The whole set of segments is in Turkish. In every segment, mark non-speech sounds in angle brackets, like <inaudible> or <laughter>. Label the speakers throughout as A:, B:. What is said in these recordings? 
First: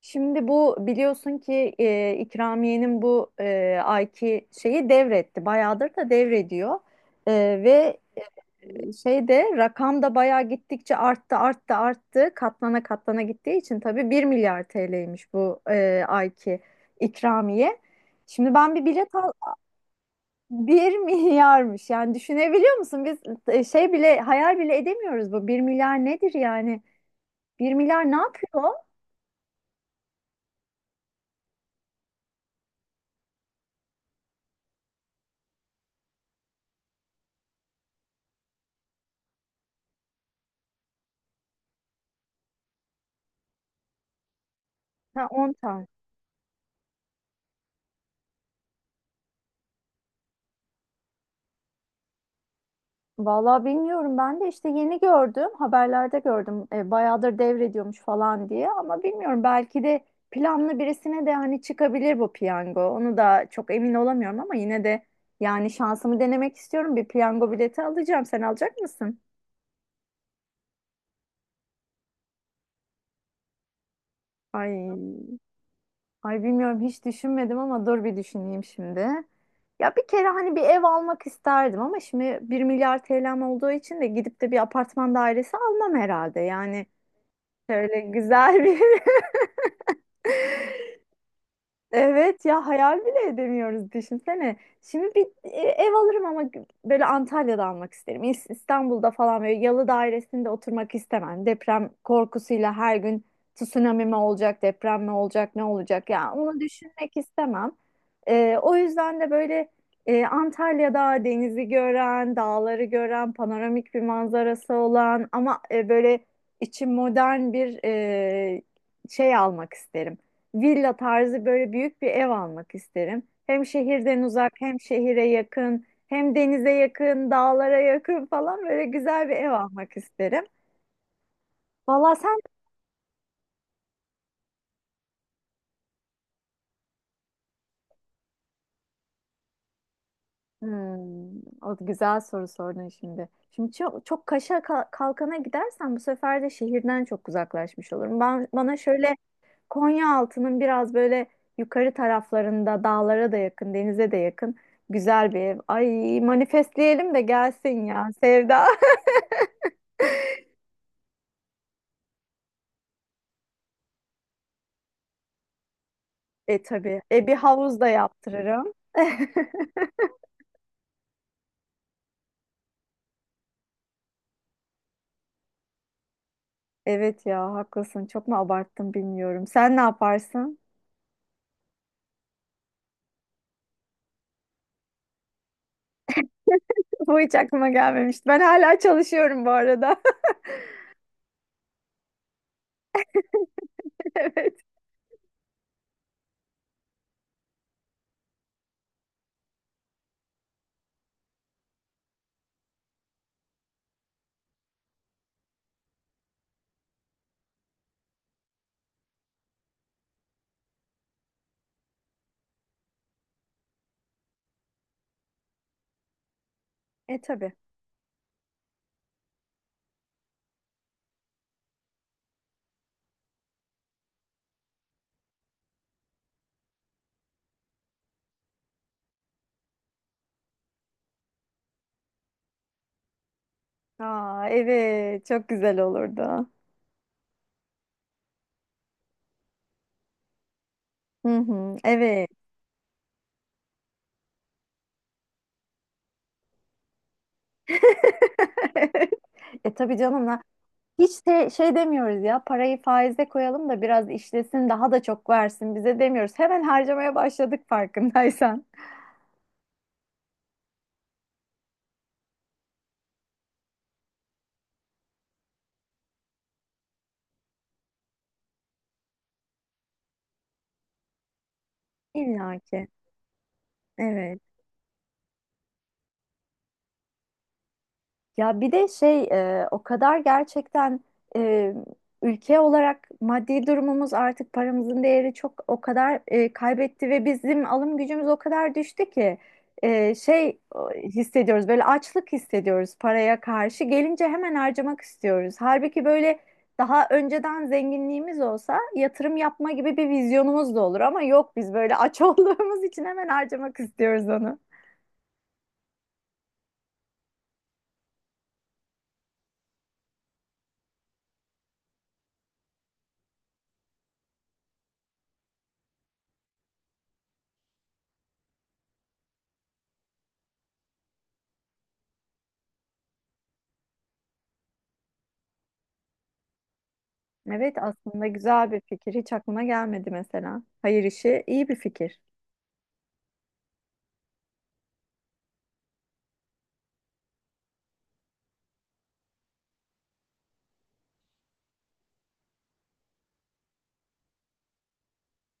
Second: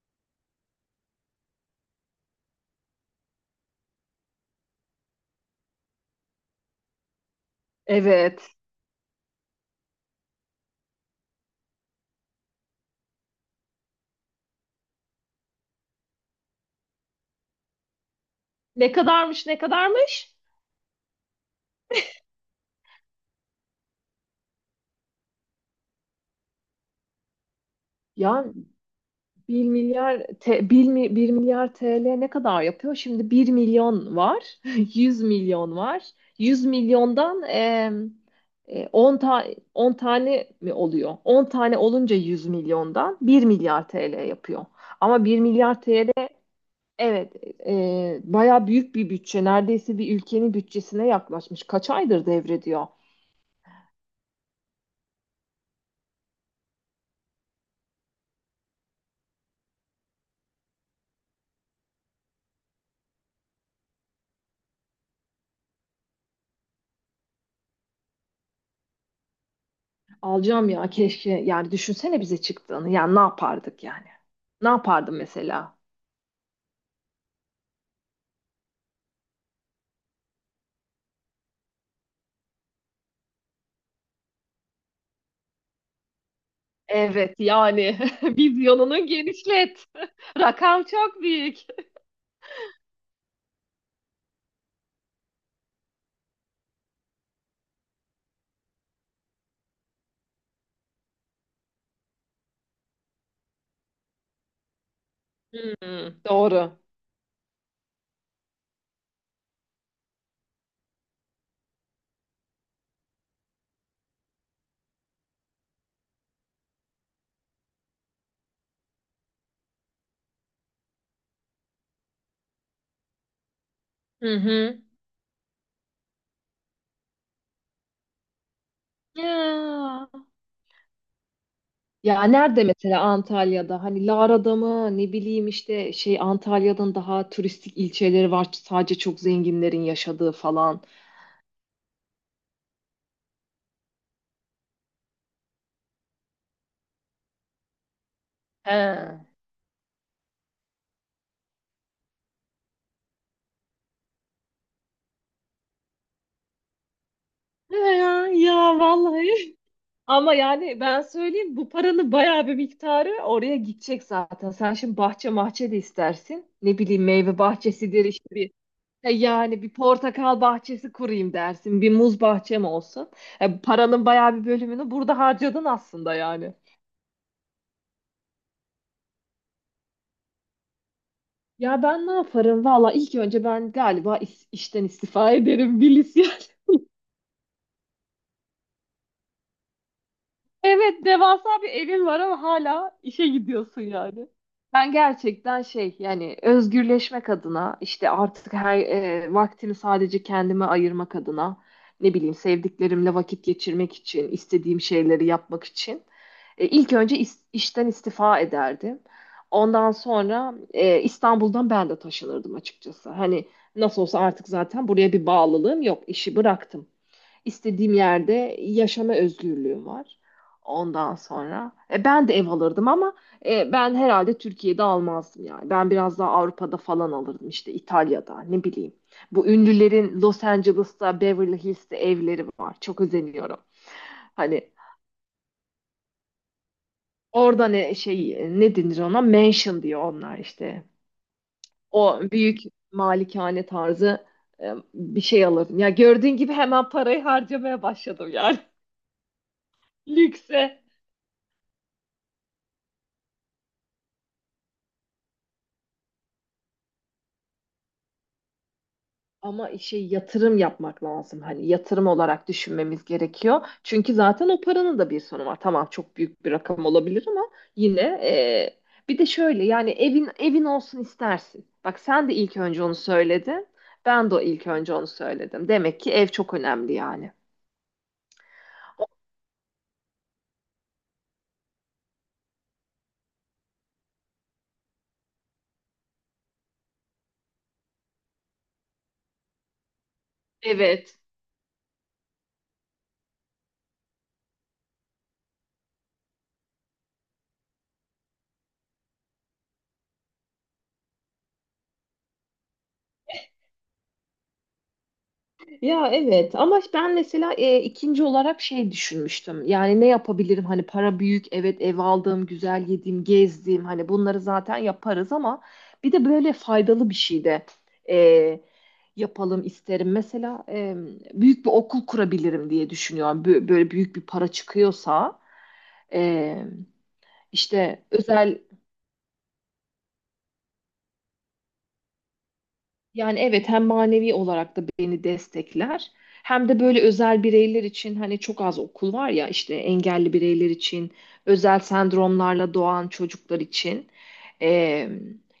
A: Şimdi bu biliyorsun ki İkramiye'nin bu ayki şeyi devretti. Bayağıdır da devrediyor. E, ve
B: Evet.
A: şeyde rakam da bayağı gittikçe arttı arttı arttı. Katlana katlana gittiği için tabii bir milyar TL'ymiş bu ayki ikramiye. Şimdi ben bir
B: Ne
A: bilet al
B: kadarmış?
A: <laughs> Bir milyarmış. Yani düşünebiliyor musun? Biz şey bile hayal bile edemiyoruz bu. Bir milyar nedir yani? Bir milyar ne
B: Ya
A: yapıyor?
B: bir milyar 1, 1 milyar TL ne kadar yapıyor? Şimdi bir milyon var. <laughs> Yüz milyon var. 100 milyondan e, 10 ta 10 tane mi oluyor? 10 tane olunca 100 milyondan bir milyar TL yapıyor. Ama
A: Ha,
B: bir
A: 10
B: milyar
A: tane.
B: TL, evet, baya büyük bir bütçe. Neredeyse bir ülkenin bütçesine yaklaşmış. Kaç aydır devrediyor?
A: Vallahi bilmiyorum, ben de işte yeni gördüm, haberlerde gördüm bayağıdır devrediyormuş falan diye. Ama bilmiyorum, belki de planlı birisine de hani çıkabilir bu piyango, onu da çok emin olamıyorum. Ama yine de yani şansımı denemek istiyorum, bir piyango bileti alacağım. Sen alacak mısın?
B: Alacağım ya, keşke. Yani düşünsene bize çıktığını, yani ne yapardık yani? Ne
A: Ay,
B: yapardım mesela?
A: ay, bilmiyorum, hiç düşünmedim ama dur bir düşüneyim şimdi. Ya bir kere hani bir ev almak isterdim ama şimdi bir milyar TL'm olduğu için de gidip de bir apartman dairesi almam herhalde yani.
B: Evet yani,
A: Şöyle
B: <laughs>
A: güzel bir
B: vizyonunu
A: <laughs>
B: genişlet. <laughs> Rakam çok büyük.
A: Evet ya, hayal bile edemiyoruz, düşünsene. Şimdi bir ev alırım ama böyle Antalya'da almak isterim. İstanbul'da falan böyle yalı dairesinde oturmak istemem. Deprem korkusuyla her gün tsunami mi olacak, deprem mi olacak, ne olacak
B: Hmm,
A: ya onu
B: doğru.
A: düşünmek istemem. O yüzden de böyle Antalya'da denizi gören, dağları gören, panoramik bir manzarası olan ama böyle içi modern bir şey almak isterim, villa tarzı böyle büyük bir ev almak isterim. Hem şehirden
B: Hı
A: uzak, hem
B: hı.
A: şehire yakın, hem denize yakın, dağlara yakın falan böyle güzel bir ev almak
B: Ya.
A: isterim. Valla
B: Ya
A: sen.
B: nerede mesela Antalya'da, hani Lara'da mı, ne bileyim, işte şey, Antalya'nın daha turistik ilçeleri var, sadece çok zenginlerin yaşadığı falan.
A: Hmm, o güzel soru sordun şimdi. Şimdi çok çok kaşa kalkana gidersen bu sefer de şehirden çok uzaklaşmış olurum. Ben
B: He. He.
A: bana şöyle Konyaaltı'nın biraz böyle yukarı taraflarında dağlara da yakın, denize de yakın güzel bir ev. Ay, manifestleyelim de
B: Ya,
A: gelsin ya
B: ya
A: Sevda. <laughs>
B: vallahi, <laughs> ama yani ben söyleyeyim, bu paranın bayağı bir miktarı oraya gidecek zaten. Sen şimdi bahçe mahçe de istersin. Ne
A: Tabii.
B: bileyim,
A: Bir
B: meyve
A: havuz da
B: bahçesidir işte, bir
A: yaptırırım.
B: e yani bir
A: <laughs>
B: portakal bahçesi kurayım dersin. Bir muz bahçem olsun. Paranın bayağı bir bölümünü burada harcadın aslında yani.
A: Evet ya, haklısın. Çok mu abarttım bilmiyorum. Sen ne yaparsın?
B: Ya ben ne yaparım? Valla ilk önce ben galiba işten istifa <laughs> ederim Bilis ya. <laughs>
A: <laughs> Bu hiç aklıma gelmemişti. Ben hala çalışıyorum bu arada.
B: Evet, devasa bir evin var ama hala işe gidiyorsun
A: <laughs>
B: yani.
A: Evet.
B: Ben gerçekten şey, yani özgürleşmek adına, işte artık her vaktimi sadece kendime ayırmak adına, ne bileyim, sevdiklerimle vakit geçirmek için, istediğim şeyleri yapmak için, ilk önce işten istifa ederdim. Ondan sonra İstanbul'dan ben de taşınırdım açıkçası. Hani nasıl olsa artık zaten buraya bir bağlılığım yok, işi bıraktım.
A: Tabii.
B: İstediğim yerde yaşama özgürlüğüm var. Ondan sonra ben de ev alırdım, ama ben herhalde Türkiye'de almazdım yani. Ben biraz daha Avrupa'da falan alırdım, işte İtalya'da, ne bileyim. Bu ünlülerin Los Angeles'ta, Beverly Hills'te evleri var. Çok özeniyorum.
A: Aa,
B: Hani
A: evet. Çok güzel olurdu.
B: orada ne şey, ne denir ona? Mansion diyor onlar işte.
A: Hı hı.
B: O
A: Evet.
B: büyük malikane tarzı bir şey alırdım. Ya gördüğün gibi hemen parayı harcamaya başladım yani.
A: <laughs> Tabii
B: <laughs>
A: canım lan.
B: Lükse.
A: Hiç de şey demiyoruz ya, parayı faize koyalım da biraz işlesin daha da çok versin bize demiyoruz. Hemen harcamaya başladık farkındaysan.
B: Ama şey, yatırım yapmak lazım. Hani yatırım olarak düşünmemiz gerekiyor. Çünkü zaten o paranın da bir sonu var. Tamam, çok büyük bir rakam olabilir ama yine bir de şöyle, yani evin olsun istersin. Bak, sen de ilk
A: İlla
B: önce
A: ki.
B: onu söyledin. Ben
A: Evet.
B: de ilk önce onu söyledim. Demek ki ev çok önemli yani.
A: Ya bir de şey o kadar gerçekten e, ülke olarak maddi durumumuz artık paramızın değeri çok o kadar kaybetti ve bizim alım gücümüz o kadar düştü ki şey o,
B: Evet.
A: hissediyoruz, böyle açlık hissediyoruz paraya karşı, gelince hemen harcamak istiyoruz. Halbuki böyle daha önceden zenginliğimiz olsa yatırım yapma gibi bir vizyonumuz da olur ama yok, biz böyle aç <laughs> olduğumuz için hemen harcamak istiyoruz onu.
B: Ya evet, ama ben mesela ikinci olarak şey düşünmüştüm. Yani ne yapabilirim? Hani para büyük, evet, ev aldım, güzel yedim, gezdim. Hani bunları zaten yaparız ama bir de böyle faydalı bir şey de e, yapalım isterim. Mesela büyük bir okul kurabilirim diye düşünüyorum. Böyle büyük bir para çıkıyorsa, e,
A: Evet
B: işte
A: aslında
B: özel.
A: güzel bir fikir. Hiç aklıma gelmedi mesela. Hayır işi iyi bir fikir.
B: Yani evet, hem manevi olarak da beni destekler, hem de böyle özel bireyler için, hani çok az okul var ya, işte engelli bireyler için, özel sendromlarla doğan çocuklar için eee,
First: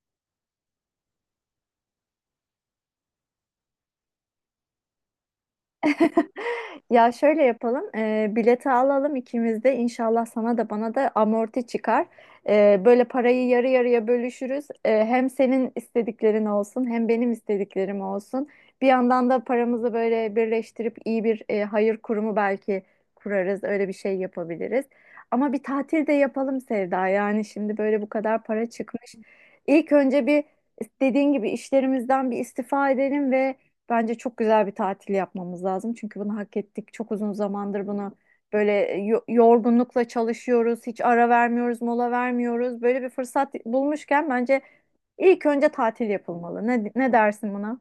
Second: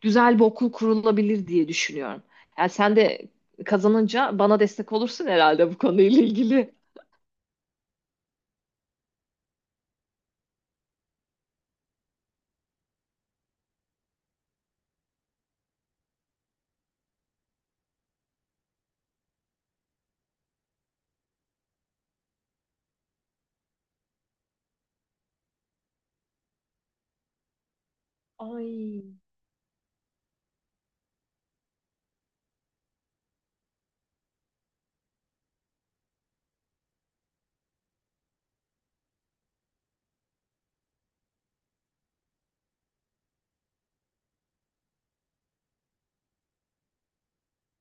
B: güzel bir okul kurulabilir diye düşünüyorum. Yani sen de kazanınca bana destek olursun herhalde bu konuyla ilgili.
A: Ya şöyle yapalım, bileti alalım ikimiz de, inşallah sana da bana da amorti çıkar. Böyle parayı yarı yarıya bölüşürüz. Hem senin istediklerin olsun, hem benim istediklerim olsun. Bir yandan da paramızı böyle birleştirip iyi bir hayır kurumu belki kurarız. Öyle bir şey yapabiliriz. Ama bir tatil de yapalım Sevda. Yani şimdi böyle bu kadar para çıkmış.
B: Ay.
A: İlk önce bir, dediğin gibi, işlerimizden bir istifa edelim ve bence çok güzel bir tatil yapmamız lazım. Çünkü bunu hak ettik. Çok uzun zamandır bunu böyle yorgunlukla çalışıyoruz. Hiç ara vermiyoruz, mola vermiyoruz. Böyle bir fırsat bulmuşken bence ilk önce tatil yapılmalı. Ne dersin buna?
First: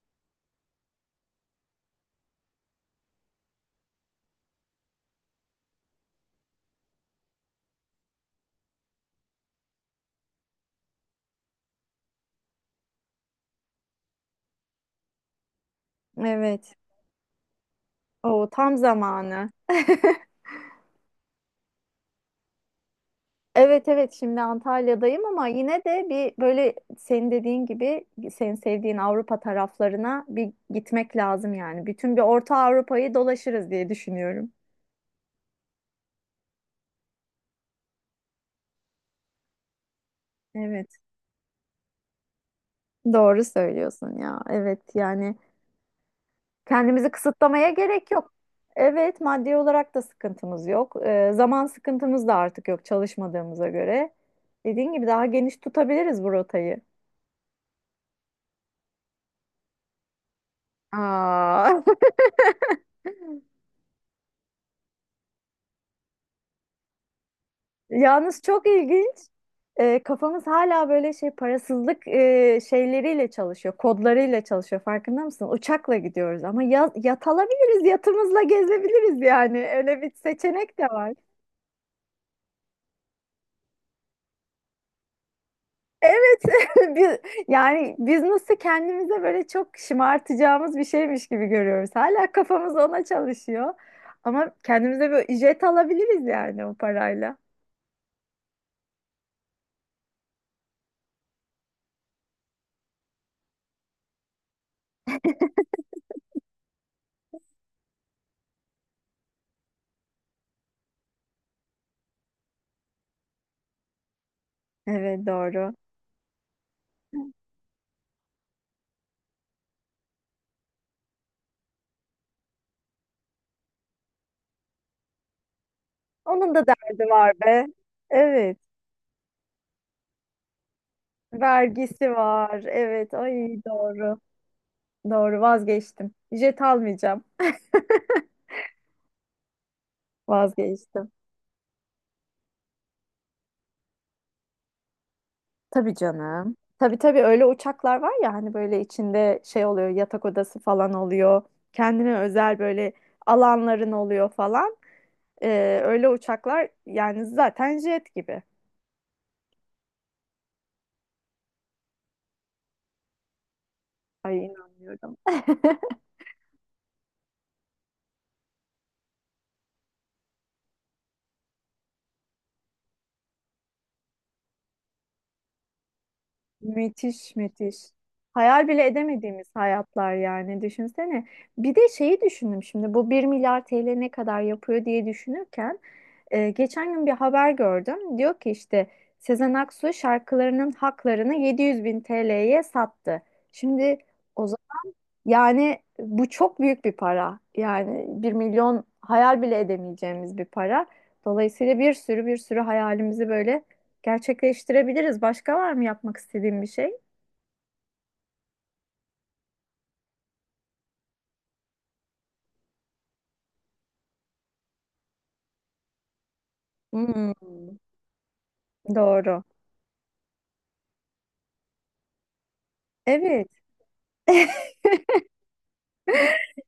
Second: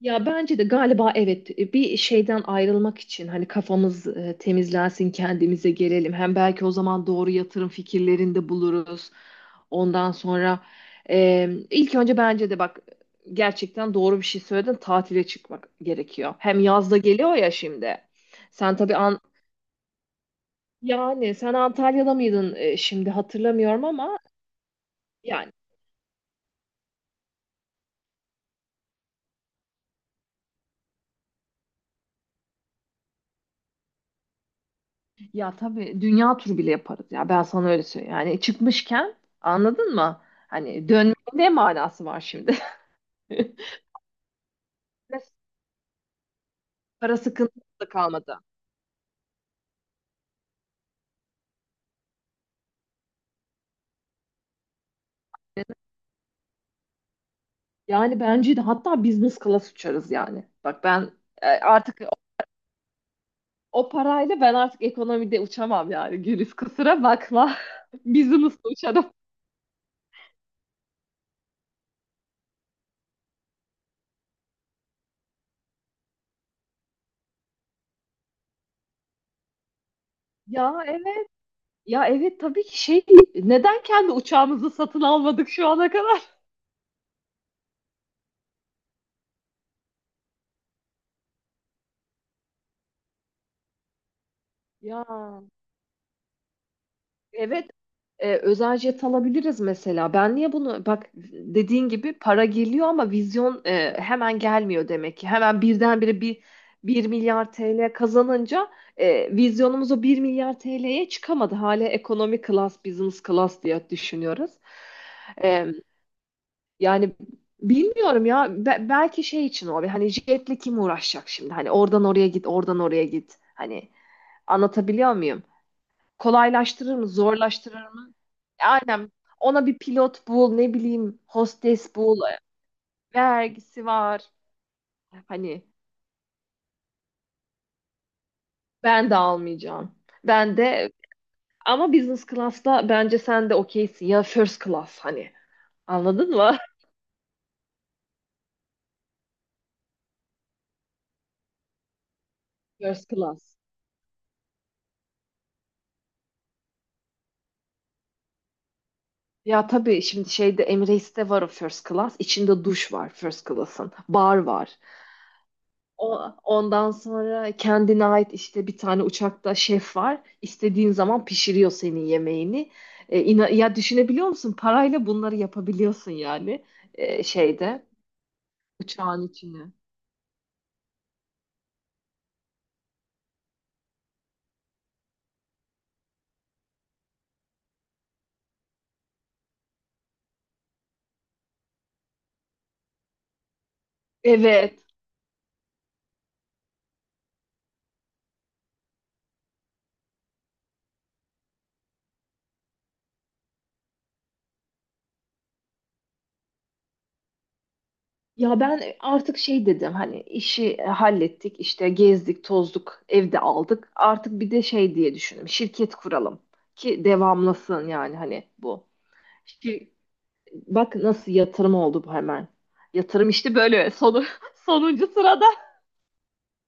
B: Ya bence de galiba evet, bir şeyden ayrılmak için hani kafamız temizlensin, kendimize gelelim. Hem belki o zaman doğru yatırım fikirlerinde buluruz. Ondan sonra ilk önce bence de, bak, gerçekten doğru bir şey söyledin, tatile çıkmak gerekiyor. Hem
A: Evet.
B: yazda geliyor ya şimdi.
A: O tam
B: Sen tabii an,
A: zamanı. <laughs>
B: yani sen Antalya'da mıydın, şimdi hatırlamıyorum
A: Evet, evet,
B: ama
A: şimdi Antalya'dayım ama
B: yani.
A: yine de bir böyle senin dediğin gibi senin sevdiğin Avrupa taraflarına bir gitmek lazım yani. Bütün bir Orta Avrupa'yı dolaşırız diye düşünüyorum.
B: Ya tabii, dünya turu bile yaparız ya, ben sana öyle söyleyeyim. Yani çıkmışken, anladın mı? Hani
A: Evet.
B: dönmenin ne manası var şimdi?
A: Doğru
B: <laughs>
A: söylüyorsun ya. Evet yani kendimizi
B: Para
A: kısıtlamaya
B: sıkıntısı da
A: gerek yok.
B: kalmadı.
A: Evet, maddi olarak da sıkıntımız yok. Zaman sıkıntımız da artık yok çalışmadığımıza göre. Dediğin gibi daha geniş tutabiliriz bu rotayı.
B: Yani bence de hatta business class uçarız yani. Bak ben, e,
A: Aa. <laughs>
B: artık o, o parayla ben artık ekonomide uçamam yani. Güliz, kusura bakma. <laughs>
A: Yalnız çok
B: Business'la uçarım.
A: ilginç. Kafamız hala böyle şey parasızlık şeyleriyle çalışıyor, kodlarıyla çalışıyor. Farkında mısın? Uçakla gidiyoruz ama ya, yat alabiliriz, yatımızla gezebiliriz yani. Öyle bir seçenek
B: Ya
A: de var.
B: evet. Ya evet, tabii ki şey, neden kendi uçağımızı satın almadık şu ana kadar?
A: Evet,
B: <laughs>
A: <laughs> biz, yani biz nasıl kendimize böyle çok şımartacağımız bir şeymiş gibi görüyoruz. Hala kafamız ona çalışıyor. Ama
B: Ya,
A: kendimize böyle jet alabiliriz yani o parayla.
B: evet, özel jet alabiliriz mesela. Ben niye bunu, bak dediğin gibi, para geliyor ama vizyon hemen gelmiyor demek ki. Hemen birdenbire bir milyar TL kazanınca vizyonumuz o 1 milyar TL'ye çıkamadı. Hala ekonomi class, business class diye düşünüyoruz.
A: Evet
B: E,
A: doğru.
B: yani bilmiyorum ya, belki şey için, o hani jetle kim uğraşacak şimdi? Hani oradan oraya git, oradan oraya git. Hani anlatabiliyor muyum?
A: Onun da
B: Kolaylaştırır mı?
A: derdi var be.
B: Zorlaştırır mı?
A: Evet.
B: Aynen. Ona bir pilot bul, ne bileyim, hostes
A: Vergisi
B: bul.
A: var. Evet. Ay,
B: Vergisi
A: doğru.
B: var.
A: Doğru,
B: Hani
A: vazgeçtim. Jet almayacağım.
B: ben de almayacağım. Ben de,
A: Vazgeçtim.
B: ama business class'ta bence sen de okeysin ya, first class hani.
A: Tabii
B: Anladın
A: canım.
B: mı?
A: Tabii tabii öyle uçaklar var ya hani böyle içinde şey oluyor, yatak odası falan oluyor. Kendine özel
B: <laughs>
A: böyle
B: First class.
A: alanların oluyor falan. Öyle uçaklar yani zaten jet gibi.
B: Ya tabii, şimdi şeyde, Emirates'te var o first class. İçinde duş var first class'ın.
A: Ay
B: Bar var.
A: inanmıyorum. <laughs>
B: Ondan sonra kendine ait işte, bir tane uçakta şef var. İstediğin zaman pişiriyor senin yemeğini. E, ya düşünebiliyor musun? Parayla bunları yapabiliyorsun yani, e,
A: Müthiş müthiş.
B: şeyde
A: Hayal bile
B: uçağın
A: edemediğimiz
B: içine.
A: hayatlar yani düşünsene. Bir de şeyi düşündüm şimdi bu bir milyar TL ne kadar yapıyor diye düşünürken geçen gün bir haber gördüm. Diyor ki işte Sezen Aksu şarkılarının haklarını 700 bin TL'ye sattı. Şimdi o zaman
B: Evet.
A: yani bu çok büyük bir para. Yani bir milyon hayal bile edemeyeceğimiz bir para. Dolayısıyla bir sürü bir sürü hayalimizi böyle gerçekleştirebiliriz. Başka var mı yapmak istediğim bir şey?
B: Ya ben artık şey dedim, hani işi hallettik, işte gezdik tozduk, evde aldık. Artık bir de şey diye düşündüm, şirket kuralım ki
A: Hmm,
B: devamlasın yani hani bu.
A: doğru.
B: Şir- Bak nasıl yatırım oldu bu hemen. Yatırım
A: Evet,
B: işte böyle sonu, <laughs> sonuncu sırada.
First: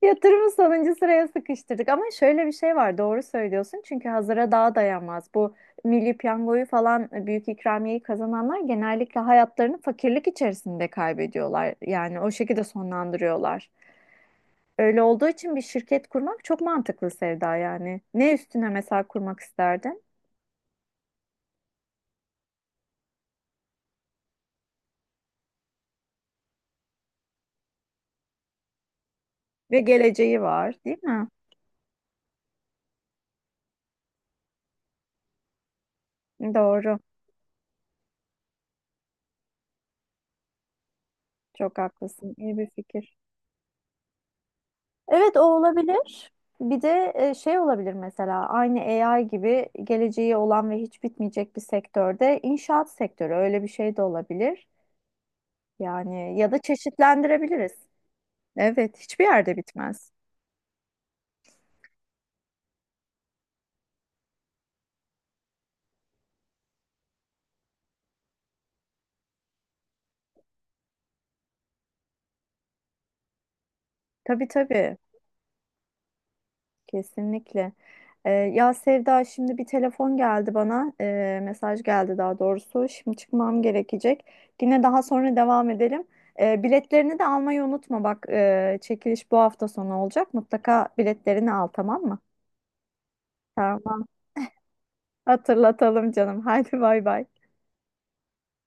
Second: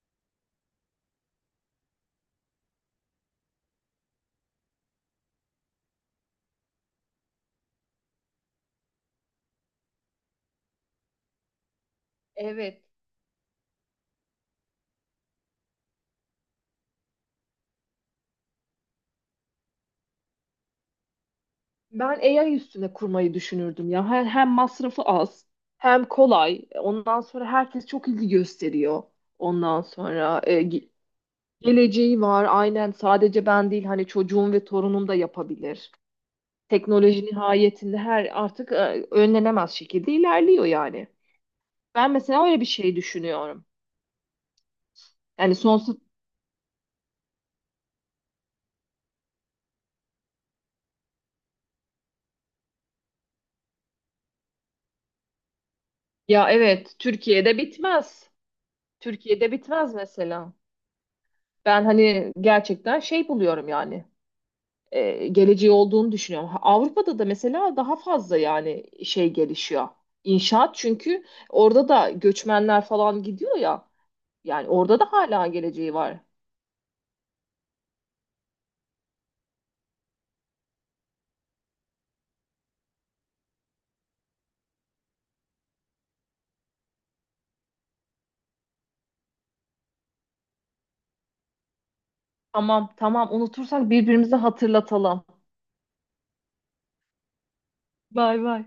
A: yatırımı sonuncu sıraya sıkıştırdık ama şöyle bir şey var, doğru söylüyorsun çünkü hazıra daha dayanmaz. Bu milli piyangoyu falan büyük ikramiyeyi kazananlar genellikle hayatlarını fakirlik içerisinde kaybediyorlar. Yani o şekilde
B: Evet.
A: sonlandırıyorlar. Öyle olduğu için bir şirket kurmak çok mantıklı Sevda yani. Ne üstüne mesela kurmak isterdin?
B: Ben AI üstüne kurmayı düşünürdüm ya. Hem masrafı az, hem kolay. Ondan sonra herkes çok ilgi gösteriyor.
A: Ve
B: Ondan
A: geleceği
B: sonra
A: var, değil mi?
B: geleceği var. Aynen, sadece ben değil, hani çocuğum ve torunum da yapabilir.
A: Doğru,
B: Teknoloji nihayetinde her artık, önlenemez şekilde ilerliyor yani.
A: çok
B: Ben
A: haklısın.
B: mesela
A: İyi
B: öyle bir
A: bir
B: şey
A: fikir.
B: düşünüyorum.
A: Evet o
B: Yani sonsuz.
A: olabilir. Bir de şey olabilir mesela aynı AI gibi geleceği olan ve hiç bitmeyecek bir sektörde, inşaat sektörü, öyle bir şey de olabilir. Yani ya
B: Ya
A: da
B: evet, Türkiye'de
A: çeşitlendirebiliriz.
B: bitmez.
A: Evet hiçbir
B: Türkiye'de
A: yerde
B: bitmez
A: bitmez.
B: mesela. Ben hani gerçekten şey buluyorum yani, geleceği olduğunu düşünüyorum. Ha, Avrupa'da da mesela daha fazla yani şey gelişiyor. İnşaat, çünkü orada da göçmenler falan gidiyor ya.
A: Tabii
B: Yani
A: tabii
B: orada da hala geleceği var.
A: kesinlikle. Ya Sevda şimdi bir telefon geldi bana. Mesaj geldi daha doğrusu. Şimdi çıkmam gerekecek. Yine daha sonra devam edelim. Biletlerini de almayı unutma. Bak çekiliş bu hafta sonu olacak. Mutlaka biletlerini al, tamam mı?
B: Tamam, tamam, unutursak
A: Tamam.
B: birbirimize hatırlatalım.
A: Hatırlatalım canım. <laughs> Haydi bay bay.
B: Bay bay.